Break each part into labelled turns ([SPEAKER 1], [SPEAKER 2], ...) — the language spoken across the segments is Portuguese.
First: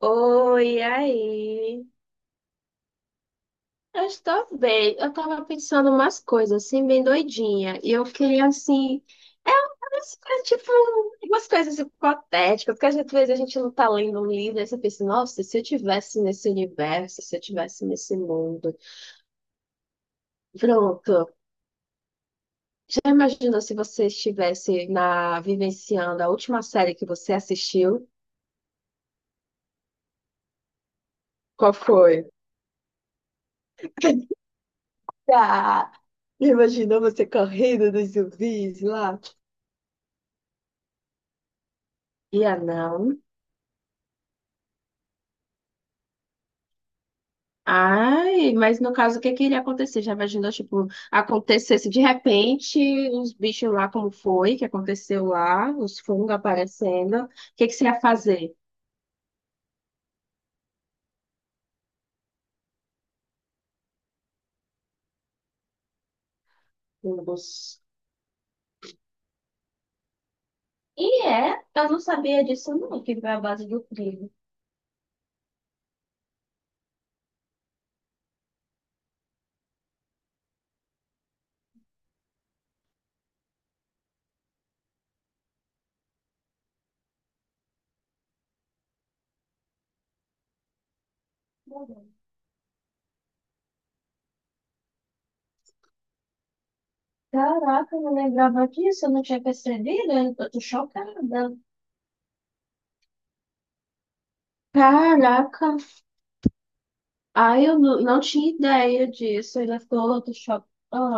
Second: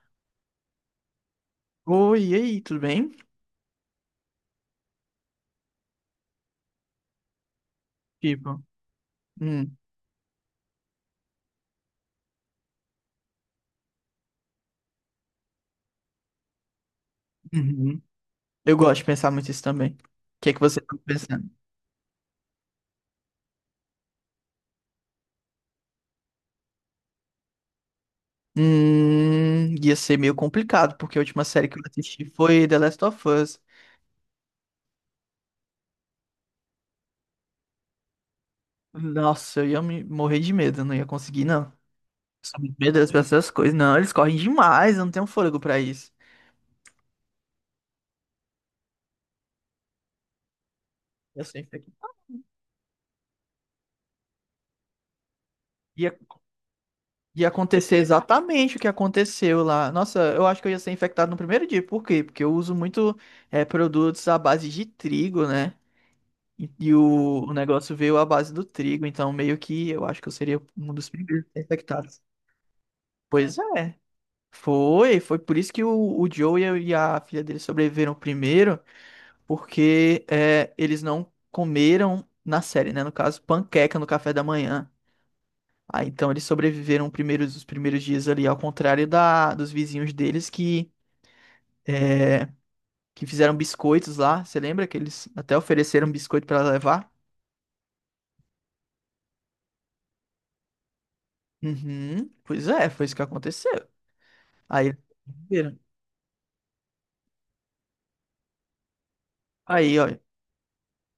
[SPEAKER 1] Oi, aí.
[SPEAKER 2] Oi, e aí, tudo bem?
[SPEAKER 1] Eu estou bem. Eu estava pensando umas coisas, assim, bem doidinha. E eu queria,
[SPEAKER 2] Tipo,
[SPEAKER 1] assim... É,
[SPEAKER 2] hum,
[SPEAKER 1] umas coisas, tipo, umas coisas hipotéticas, porque às vezes a gente não tá lendo um livro e você pensa, nossa, se eu tivesse nesse universo, se eu tivesse
[SPEAKER 2] Uhum.
[SPEAKER 1] nesse mundo.
[SPEAKER 2] Eu gosto de pensar muito isso também. O que é que você tá
[SPEAKER 1] Pronto.
[SPEAKER 2] pensando?
[SPEAKER 1] Já imaginou se você estivesse na, vivenciando a última série que você assistiu?
[SPEAKER 2] Ia ser meio complicado, porque a última série
[SPEAKER 1] Qual
[SPEAKER 2] que eu
[SPEAKER 1] foi?
[SPEAKER 2] assisti foi The Last of Us.
[SPEAKER 1] Ah, imaginou você correndo dos zumbis lá?
[SPEAKER 2] Nossa, eu ia me morrer de medo, eu não ia conseguir, não.
[SPEAKER 1] Ia
[SPEAKER 2] Sou muito medo
[SPEAKER 1] não.
[SPEAKER 2] dessas coisas. Não, eles correm demais, eu não tenho fôlego pra isso.
[SPEAKER 1] Ai, mas no caso, o que que iria acontecer? Já imaginou, tipo,
[SPEAKER 2] Eu sei que
[SPEAKER 1] acontecesse de repente os bichos lá, como foi, que aconteceu lá, os
[SPEAKER 2] ia,
[SPEAKER 1] fungos aparecendo. O
[SPEAKER 2] ia
[SPEAKER 1] que que você
[SPEAKER 2] acontecer
[SPEAKER 1] ia fazer?
[SPEAKER 2] exatamente o que aconteceu lá. Nossa, eu acho que eu ia ser infectado no primeiro dia. Por quê? Porque eu uso muito produtos à base de trigo, né? E o
[SPEAKER 1] Fungos.
[SPEAKER 2] negócio veio à base do trigo, então meio que eu acho que eu seria um dos
[SPEAKER 1] E
[SPEAKER 2] primeiros
[SPEAKER 1] é, eu não
[SPEAKER 2] infectados.
[SPEAKER 1] sabia disso não, que foi a
[SPEAKER 2] Pois
[SPEAKER 1] base do
[SPEAKER 2] é.
[SPEAKER 1] trigo.
[SPEAKER 2] Foi por isso que o Joe e a filha dele sobreviveram primeiro, porque é, eles não comeram na série, né? No caso, panqueca no café da manhã. Ah, então eles sobreviveram primeiros, os primeiros dias ali, ao contrário dos vizinhos deles que, é, que fizeram biscoitos lá. Você lembra que eles até ofereceram biscoito para levar?
[SPEAKER 1] Caraca, eu não lembrava disso, eu não tinha percebido, eu tô chocada.
[SPEAKER 2] Uhum. Pois é, foi isso que aconteceu. Aí,
[SPEAKER 1] Caraca,
[SPEAKER 2] viram.
[SPEAKER 1] ai, eu não, não tinha ideia disso. Você já eu
[SPEAKER 2] Aí, ó,
[SPEAKER 1] tô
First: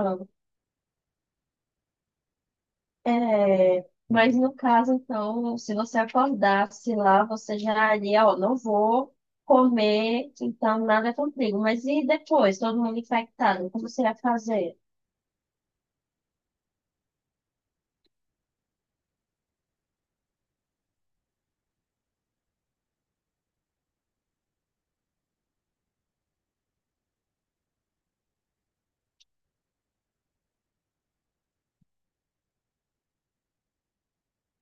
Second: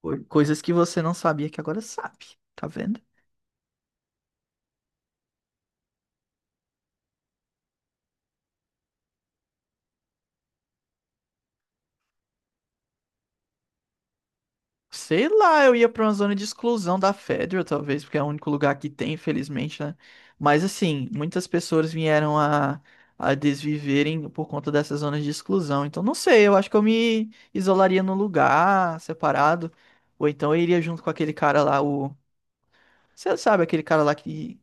[SPEAKER 2] coisas que você não sabia que agora sabe, tá vendo?
[SPEAKER 1] É, mas no caso, então, se você acordasse lá, você já iria, ó, não vou comer, então nada contigo. Mas e depois, todo mundo infectado, como você ia fazer?
[SPEAKER 2] Sei lá, eu ia pra uma zona de exclusão da Federal, talvez, porque é o único lugar que tem, infelizmente, né? Mas assim, muitas pessoas vieram a desviverem por conta dessas zonas de exclusão. Então, não sei, eu acho que eu me isolaria num lugar separado, ou então eu iria junto com aquele cara lá, o. Você sabe, aquele cara lá que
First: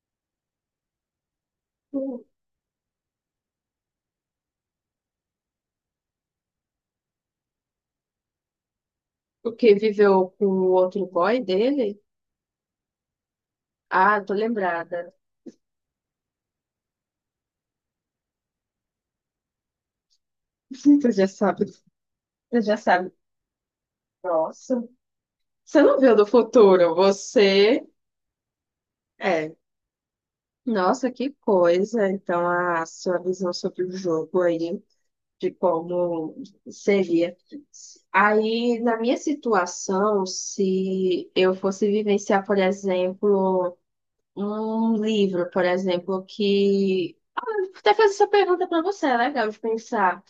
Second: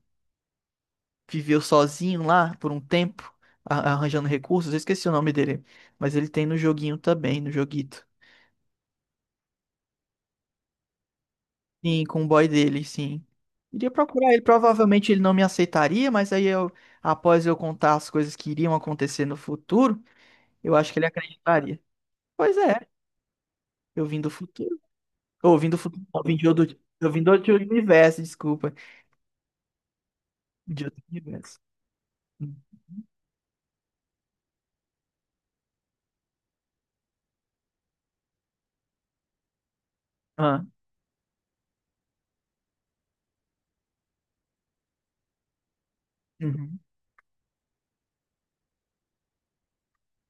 [SPEAKER 2] viveu sozinho
[SPEAKER 1] O
[SPEAKER 2] lá por um tempo, arranjando recursos. Eu esqueci o nome dele, mas ele tem no joguinho também, no joguito.
[SPEAKER 1] o que viveu com o outro boy dele?
[SPEAKER 2] Sim, com o boy dele, sim. Iria
[SPEAKER 1] Ah,
[SPEAKER 2] procurar
[SPEAKER 1] tô
[SPEAKER 2] ele, provavelmente
[SPEAKER 1] lembrada.
[SPEAKER 2] ele não me aceitaria, mas aí eu, após eu contar as coisas que iriam acontecer no futuro, eu acho que ele
[SPEAKER 1] Tu já sabe.
[SPEAKER 2] acreditaria. Pois
[SPEAKER 1] Você já
[SPEAKER 2] é,
[SPEAKER 1] sabe,
[SPEAKER 2] eu vim do futuro.
[SPEAKER 1] nossa,
[SPEAKER 2] Ou vim do
[SPEAKER 1] você não
[SPEAKER 2] futuro,
[SPEAKER 1] viu
[SPEAKER 2] não,
[SPEAKER 1] do
[SPEAKER 2] vim de outro,
[SPEAKER 1] futuro,
[SPEAKER 2] eu vim do outro
[SPEAKER 1] você
[SPEAKER 2] universo, desculpa.
[SPEAKER 1] é.
[SPEAKER 2] De outro
[SPEAKER 1] Nossa, que
[SPEAKER 2] universo.
[SPEAKER 1] coisa. Então, a sua visão sobre o jogo aí. De como seria. Aí, na minha situação,
[SPEAKER 2] Ah,
[SPEAKER 1] se eu fosse vivenciar, por exemplo, um livro, por exemplo,
[SPEAKER 2] uhum.
[SPEAKER 1] que. Vou até fazer essa pergunta para você, é legal de pensar.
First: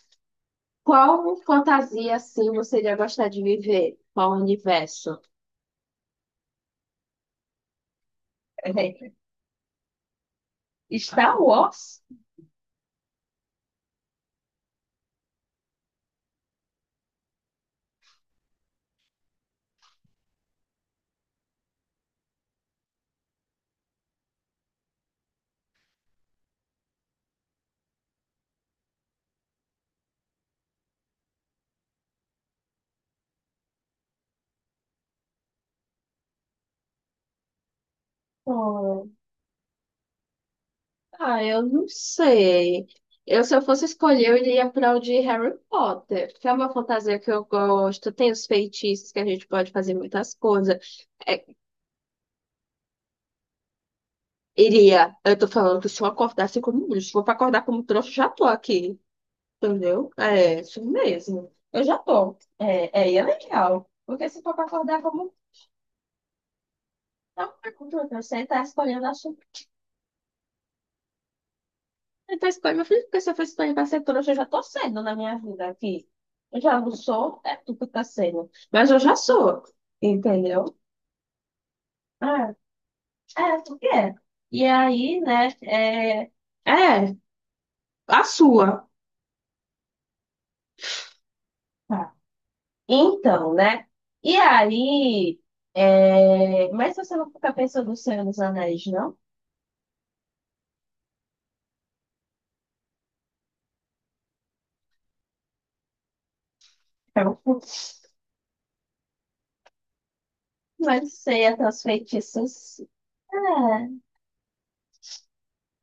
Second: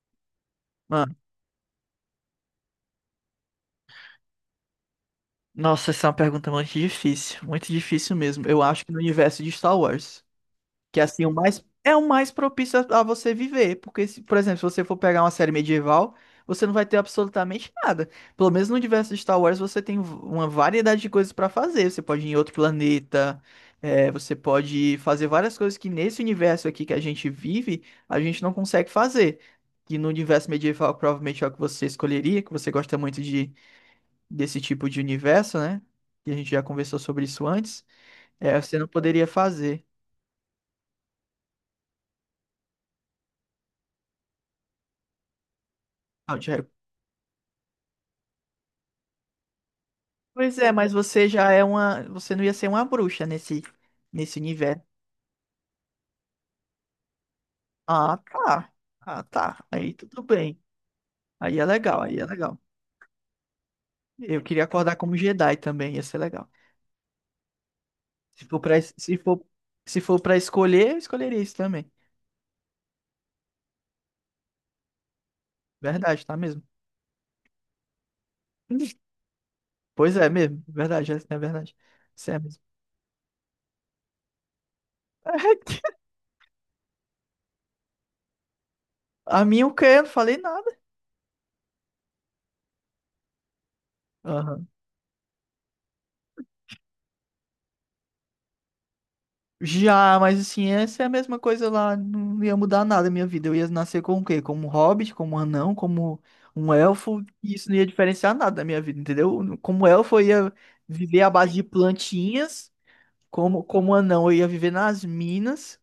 [SPEAKER 2] Ah,
[SPEAKER 1] Qual fantasia, assim, você iria gostar de viver? Qual universo?
[SPEAKER 2] nossa, essa é uma pergunta muito difícil mesmo. Eu acho que no universo de Star Wars. Que assim, o
[SPEAKER 1] Star
[SPEAKER 2] mais é
[SPEAKER 1] Wars?
[SPEAKER 2] o mais propício a você viver, porque se, por exemplo, se você for pegar uma série medieval, você não vai ter absolutamente nada. Pelo menos no universo de Star Wars você tem uma variedade de coisas pra fazer. Você pode ir em outro planeta, é, você pode fazer várias coisas que nesse universo aqui que a gente vive, a gente não consegue fazer. Que no universo medieval provavelmente é o que você escolheria, que você gosta muito de desse tipo de universo, né? Que a gente já conversou sobre isso antes. É, você não poderia fazer.
[SPEAKER 1] Ah, eu não sei. Eu, se eu fosse escolher, eu iria para o de Harry Potter,
[SPEAKER 2] Ah, o
[SPEAKER 1] que é
[SPEAKER 2] Harry.
[SPEAKER 1] uma fantasia que eu gosto. Tem os feitiços que a gente pode fazer muitas
[SPEAKER 2] Pois é, mas
[SPEAKER 1] coisas.
[SPEAKER 2] você
[SPEAKER 1] É,
[SPEAKER 2] já é uma. Você não ia ser uma bruxa nesse universo.
[SPEAKER 1] iria, eu tô falando que se eu acordasse como bruxo, se for para acordar como um trouxa,
[SPEAKER 2] Ah,
[SPEAKER 1] já tô
[SPEAKER 2] tá.
[SPEAKER 1] aqui,
[SPEAKER 2] Ah, tá. Aí
[SPEAKER 1] entendeu?
[SPEAKER 2] tudo
[SPEAKER 1] É,
[SPEAKER 2] bem.
[SPEAKER 1] isso mesmo.
[SPEAKER 2] Aí é
[SPEAKER 1] Eu já
[SPEAKER 2] legal, aí é
[SPEAKER 1] tô.
[SPEAKER 2] legal.
[SPEAKER 1] É, é, e é legal. Porque
[SPEAKER 2] Eu
[SPEAKER 1] se for
[SPEAKER 2] queria
[SPEAKER 1] para
[SPEAKER 2] acordar
[SPEAKER 1] acordar
[SPEAKER 2] como
[SPEAKER 1] como. Um,
[SPEAKER 2] Jedi também, ia ser legal.
[SPEAKER 1] não, eu
[SPEAKER 2] Se for
[SPEAKER 1] estar
[SPEAKER 2] pra, es-
[SPEAKER 1] escolhendo a.
[SPEAKER 2] se for, se for pra escolher, eu escolheria isso também.
[SPEAKER 1] Ele faz coisa, meu filho, porque se eu fiz para pra ser trouxa, eu já tô sendo na minha vida aqui.
[SPEAKER 2] Verdade, tá
[SPEAKER 1] Eu
[SPEAKER 2] mesmo?
[SPEAKER 1] já não sou, é tu que tá sendo. Mas eu já sou,
[SPEAKER 2] Pois é mesmo.
[SPEAKER 1] entendeu?
[SPEAKER 2] Verdade, essa é verdade. Isso é
[SPEAKER 1] Ah,
[SPEAKER 2] mesmo.
[SPEAKER 1] é, tu quer. E aí, né, é, é, a sua.
[SPEAKER 2] A minha o quê? Eu não falei nada.
[SPEAKER 1] Tá. Então, né, e
[SPEAKER 2] Aham.
[SPEAKER 1] aí, é, mas você não fica pensando no Senhor dos Anéis, não?
[SPEAKER 2] Já, mas assim, essa é a mesma coisa lá, não ia mudar nada a minha vida. Eu ia nascer com o quê? Como um hobbit, como um anão, como um
[SPEAKER 1] Eu
[SPEAKER 2] elfo, e
[SPEAKER 1] não
[SPEAKER 2] isso não ia diferenciar nada da minha vida, entendeu? Como elfo, eu ia viver à
[SPEAKER 1] sei
[SPEAKER 2] base de
[SPEAKER 1] até os
[SPEAKER 2] plantinhas,
[SPEAKER 1] feitiços.
[SPEAKER 2] como,
[SPEAKER 1] É,
[SPEAKER 2] como anão, eu ia viver nas minas,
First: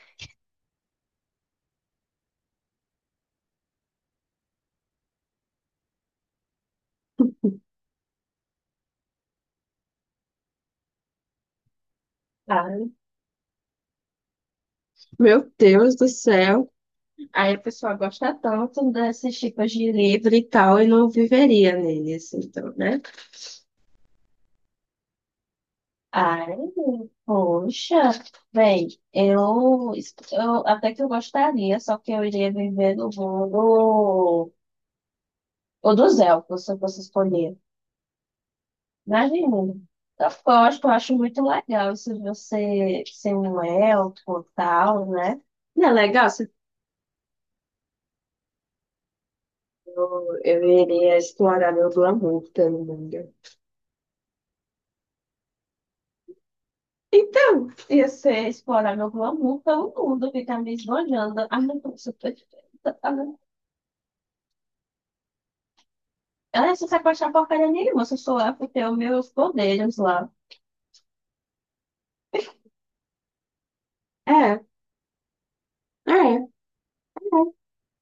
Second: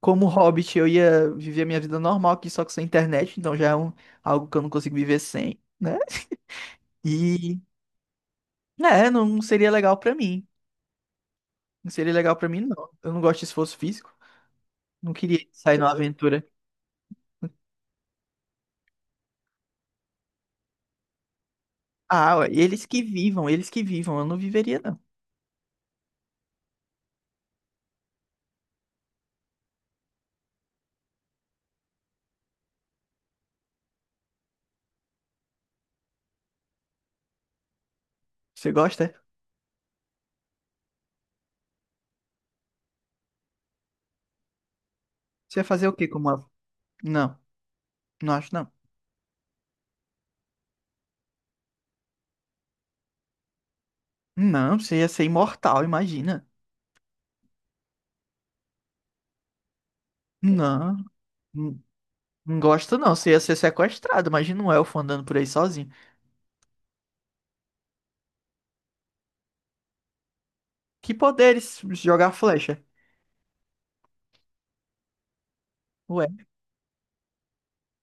[SPEAKER 2] como hobbit, eu ia viver a minha vida normal aqui, só que sem internet, então já é algo que eu não consigo viver sem, né? E, né, não seria legal pra mim. Não seria legal pra mim,
[SPEAKER 1] tá.
[SPEAKER 2] não. Eu não gosto de esforço físico, não queria
[SPEAKER 1] Meu
[SPEAKER 2] sair numa
[SPEAKER 1] Deus do
[SPEAKER 2] aventura.
[SPEAKER 1] céu. Aí a pessoa gosta tanto desses tipos de livro e tal, e não viveria neles,
[SPEAKER 2] Ah, ué,
[SPEAKER 1] então,
[SPEAKER 2] eles que
[SPEAKER 1] né?
[SPEAKER 2] vivam, eles que vivam. Eu não viveria, não.
[SPEAKER 1] Ai, poxa, bem, eu até que eu gostaria, só que eu iria viver no mundo ou dos elfos, se eu fosse escolher.
[SPEAKER 2] Você gosta? É?
[SPEAKER 1] Imagina. Eu gosto, eu acho muito legal isso de você ser um elfo e tal, né?
[SPEAKER 2] Você ia fazer
[SPEAKER 1] Não é
[SPEAKER 2] o quê como
[SPEAKER 1] legal
[SPEAKER 2] ave?
[SPEAKER 1] se
[SPEAKER 2] Não, não acho não.
[SPEAKER 1] eu iria explorar meu glamour pelo mundo.
[SPEAKER 2] Não, você ia ser imortal, imagina.
[SPEAKER 1] Então, ia ser explorar meu glamour pelo mundo, ficar me
[SPEAKER 2] Não,
[SPEAKER 1] esbanjando. Ah, não,
[SPEAKER 2] não
[SPEAKER 1] eu sou
[SPEAKER 2] não gosto
[SPEAKER 1] perfeita. Ah,
[SPEAKER 2] não. Você ia
[SPEAKER 1] não.
[SPEAKER 2] ser sequestrado. Imagina um elfo andando por aí sozinho.
[SPEAKER 1] Ah, eu só sei se achar porcaria nenhuma, só sou lá porque tenho meus poderes lá.
[SPEAKER 2] Que poderes? Jogar flecha.
[SPEAKER 1] É, é,
[SPEAKER 2] Ué,
[SPEAKER 1] é.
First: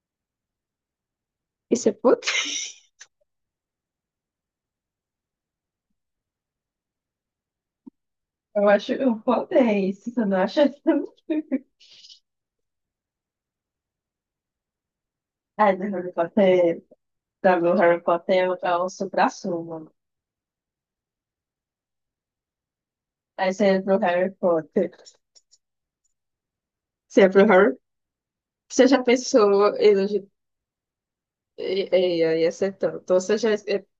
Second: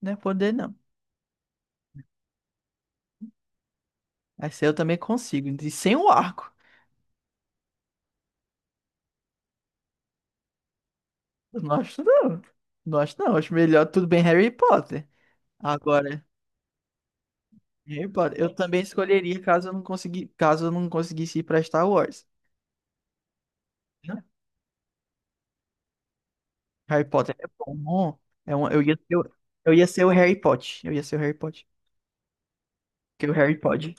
[SPEAKER 2] não é poder não.
[SPEAKER 1] Isso é puto?
[SPEAKER 2] Essa eu também consigo. E sem o arco.
[SPEAKER 1] Eu acho um poder isso, você não acha?
[SPEAKER 2] Eu não acho não. Não acho não. Acho melhor tudo bem Harry Potter.
[SPEAKER 1] Ah, do Harry
[SPEAKER 2] Agora,
[SPEAKER 1] Potter. Pra mim, Harry
[SPEAKER 2] Harry
[SPEAKER 1] Potter
[SPEAKER 2] Potter. Eu
[SPEAKER 1] é
[SPEAKER 2] também
[SPEAKER 1] o
[SPEAKER 2] escolheria
[SPEAKER 1] supra-sumo.
[SPEAKER 2] caso eu não conseguisse ir pra Star Wars.
[SPEAKER 1] Aí você entra pro Harry Potter.
[SPEAKER 2] Harry
[SPEAKER 1] Você é
[SPEAKER 2] Potter é
[SPEAKER 1] pro Harry?
[SPEAKER 2] bom. É um, eu
[SPEAKER 1] Você
[SPEAKER 2] ia
[SPEAKER 1] já
[SPEAKER 2] ser, o-
[SPEAKER 1] pensou
[SPEAKER 2] eu ia
[SPEAKER 1] em
[SPEAKER 2] ser o
[SPEAKER 1] longe...
[SPEAKER 2] Harry Potter. Eu ia ser o Harry Potter.
[SPEAKER 1] Ia ser tanto. Ou
[SPEAKER 2] Que o
[SPEAKER 1] seja,
[SPEAKER 2] Harry Potter.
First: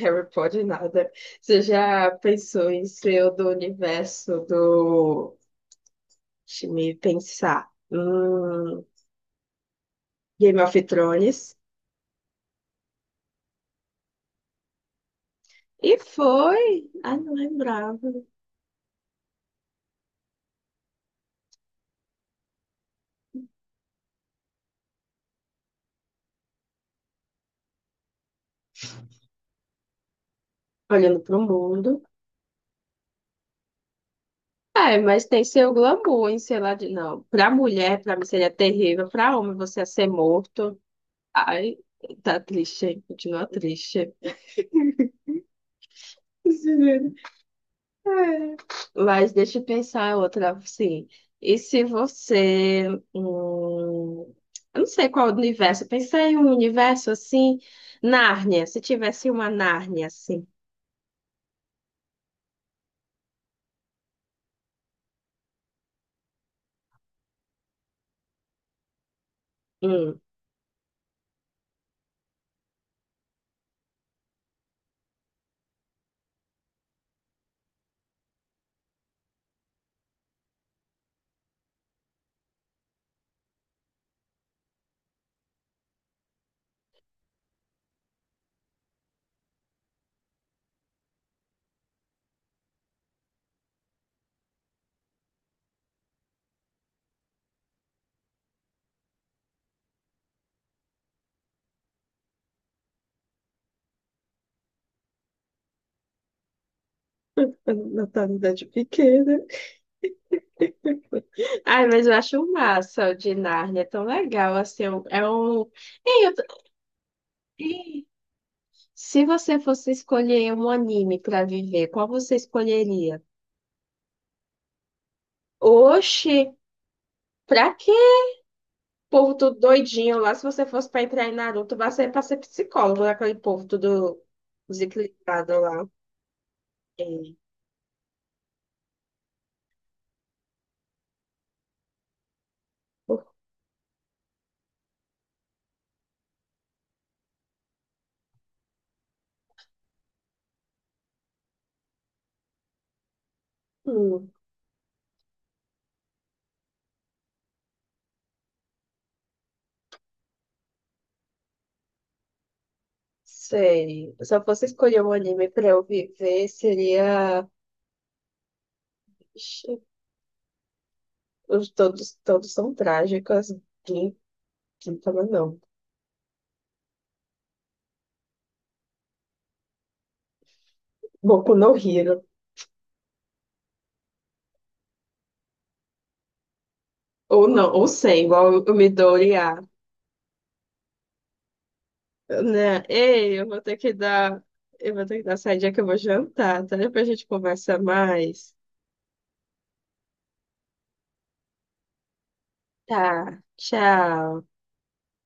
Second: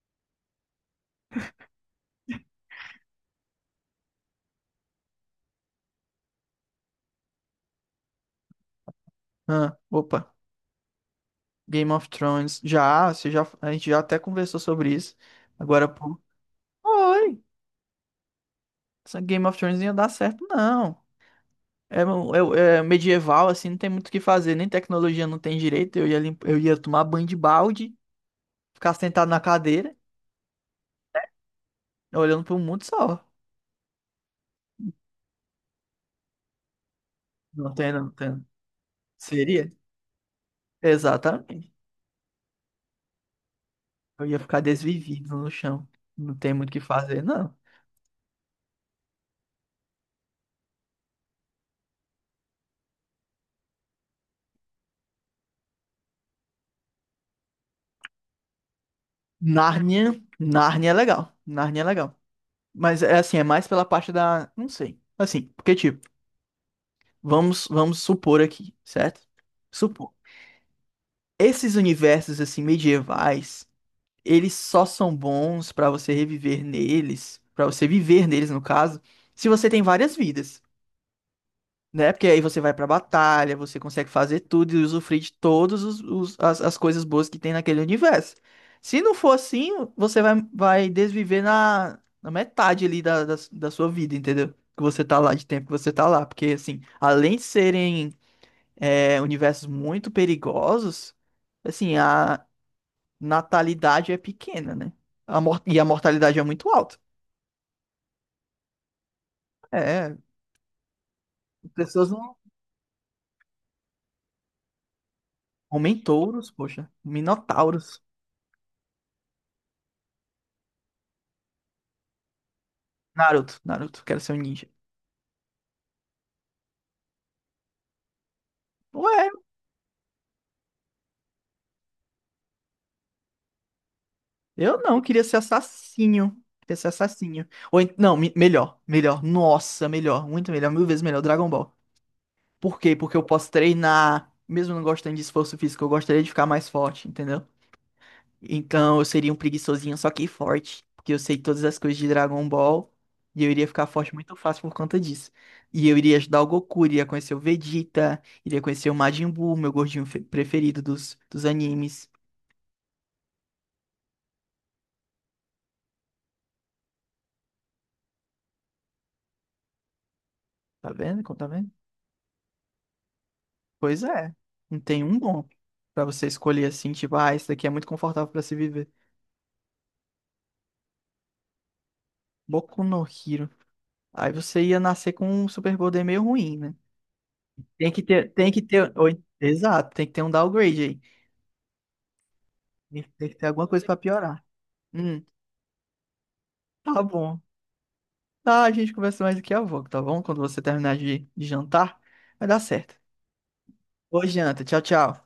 [SPEAKER 1] Harry Potter, nada. Você já pensou em ser o do universo do. Deixa me pensar.
[SPEAKER 2] Ah, opa.
[SPEAKER 1] Game of Thrones?
[SPEAKER 2] Game of Thrones. Já, você já, a gente já até conversou sobre isso. Agora,
[SPEAKER 1] E
[SPEAKER 2] pô.
[SPEAKER 1] foi! Ai, não
[SPEAKER 2] Oi!
[SPEAKER 1] lembrava.
[SPEAKER 2] Essa Game of Thrones não ia dar certo, não. É medieval, assim, não tem muito o que fazer. Nem tecnologia não tem direito. Eu ia tomar banho de balde, ficar sentado na cadeira,
[SPEAKER 1] Olhando pro mundo.
[SPEAKER 2] olhando pro mundo só.
[SPEAKER 1] É, mas tem seu glamour em sei lá de. Não, pra
[SPEAKER 2] Não tem,
[SPEAKER 1] mulher,
[SPEAKER 2] não
[SPEAKER 1] pra mim
[SPEAKER 2] tem.
[SPEAKER 1] seria terrível. Pra homem,
[SPEAKER 2] Seria?
[SPEAKER 1] você ia ser morto.
[SPEAKER 2] Exatamente.
[SPEAKER 1] Ai, tá triste, hein? Continua triste.
[SPEAKER 2] Eu ia ficar desvivido no chão. Não tem muito o que fazer, não.
[SPEAKER 1] Mas deixa eu pensar outra, sim. E se você, hum, eu não sei qual universo, eu pensei em um universo assim, Nárnia, se tivesse uma Nárnia
[SPEAKER 2] Nárnia,
[SPEAKER 1] assim.
[SPEAKER 2] Nárnia é legal. Nárnia é legal. Mas é assim, é mais pela parte da, não sei. Assim, porque tipo, vamos supor aqui, certo? Supor.
[SPEAKER 1] Hum.
[SPEAKER 2] Esses universos assim medievais, eles só são bons pra você reviver neles, pra você viver neles no caso, se você tem várias vidas. Né? Porque aí você vai pra batalha, você consegue fazer tudo e usufruir de todas as coisas boas que tem naquele universo. Se não for assim, você vai desviver na metade ali da sua vida, entendeu? Que você tá lá, de tempo que você tá lá. Porque, assim, além de serem universos muito perigosos, assim, a natalidade é pequena, né? E a mortalidade é muito alta.
[SPEAKER 1] Natalidade pequena.
[SPEAKER 2] É,
[SPEAKER 1] Ai, mas
[SPEAKER 2] pessoas
[SPEAKER 1] eu
[SPEAKER 2] não.
[SPEAKER 1] acho massa o de Nárnia, é tão legal, assim, é um, ei, eu tô-
[SPEAKER 2] Homem-touros, poxa. Minotauros.
[SPEAKER 1] Ei, se você fosse escolher um anime para viver, qual você escolheria?
[SPEAKER 2] Naruto, Naruto, quero ser um ninja.
[SPEAKER 1] Oxi, pra quê?
[SPEAKER 2] Ué,
[SPEAKER 1] Povo tudo doidinho lá. Se você fosse para entrar em Naruto, você ia pra ser psicólogo, né? Aquele povo tudo
[SPEAKER 2] eu não, queria ser
[SPEAKER 1] desequilibrado lá.
[SPEAKER 2] assassino. Queria ser
[SPEAKER 1] É.
[SPEAKER 2] assassino. Ou, não, melhor. Nossa, melhor, muito melhor, mil vezes melhor, Dragon Ball. Por quê? Porque eu posso treinar, mesmo não gostando de esforço físico, eu gostaria de ficar mais forte, entendeu? Então eu seria um preguiçosinho, só que forte. Porque eu sei todas as coisas de Dragon Ball. E eu iria ficar forte
[SPEAKER 1] Hum,
[SPEAKER 2] muito fácil por conta disso. E eu iria ajudar o Goku, iria conhecer o Vegeta, iria conhecer o Majin Buu, meu gordinho preferido dos animes.
[SPEAKER 1] sei. Se eu fosse escolher um anime para eu viver, seria. Ixi,
[SPEAKER 2] Tá vendo? Como Tá
[SPEAKER 1] os
[SPEAKER 2] vendo?
[SPEAKER 1] todos, todos são trágicos.
[SPEAKER 2] Pois
[SPEAKER 1] Quem
[SPEAKER 2] é, não
[SPEAKER 1] quem
[SPEAKER 2] tem um
[SPEAKER 1] fala
[SPEAKER 2] bom
[SPEAKER 1] não?
[SPEAKER 2] pra você escolher assim, tipo, ah, esse daqui é muito confortável pra se viver.
[SPEAKER 1] Boku no Hero.
[SPEAKER 2] Boku no Hero. Aí você ia nascer com um superpoder meio ruim, né?
[SPEAKER 1] Ou não, ou
[SPEAKER 2] Tem que
[SPEAKER 1] sem,
[SPEAKER 2] ter,
[SPEAKER 1] igual
[SPEAKER 2] tem que
[SPEAKER 1] o
[SPEAKER 2] ter,
[SPEAKER 1] Midori.
[SPEAKER 2] exato, tem que ter um downgrade aí.
[SPEAKER 1] Né?
[SPEAKER 2] Tem que
[SPEAKER 1] Ei,
[SPEAKER 2] ter
[SPEAKER 1] eu vou
[SPEAKER 2] alguma
[SPEAKER 1] ter
[SPEAKER 2] coisa
[SPEAKER 1] que
[SPEAKER 2] pra
[SPEAKER 1] dar.
[SPEAKER 2] piorar.
[SPEAKER 1] Eu vou ter que
[SPEAKER 2] Hum,
[SPEAKER 1] dar saída que eu vou jantar, tá?
[SPEAKER 2] tá
[SPEAKER 1] Depois a gente
[SPEAKER 2] bom.
[SPEAKER 1] conversa mais.
[SPEAKER 2] Tá, a gente conversa mais daqui a pouco, tá bom? Quando você terminar de jantar, vai dar certo.
[SPEAKER 1] Tá,
[SPEAKER 2] Boa
[SPEAKER 1] tchau.
[SPEAKER 2] janta, tchau, tchau.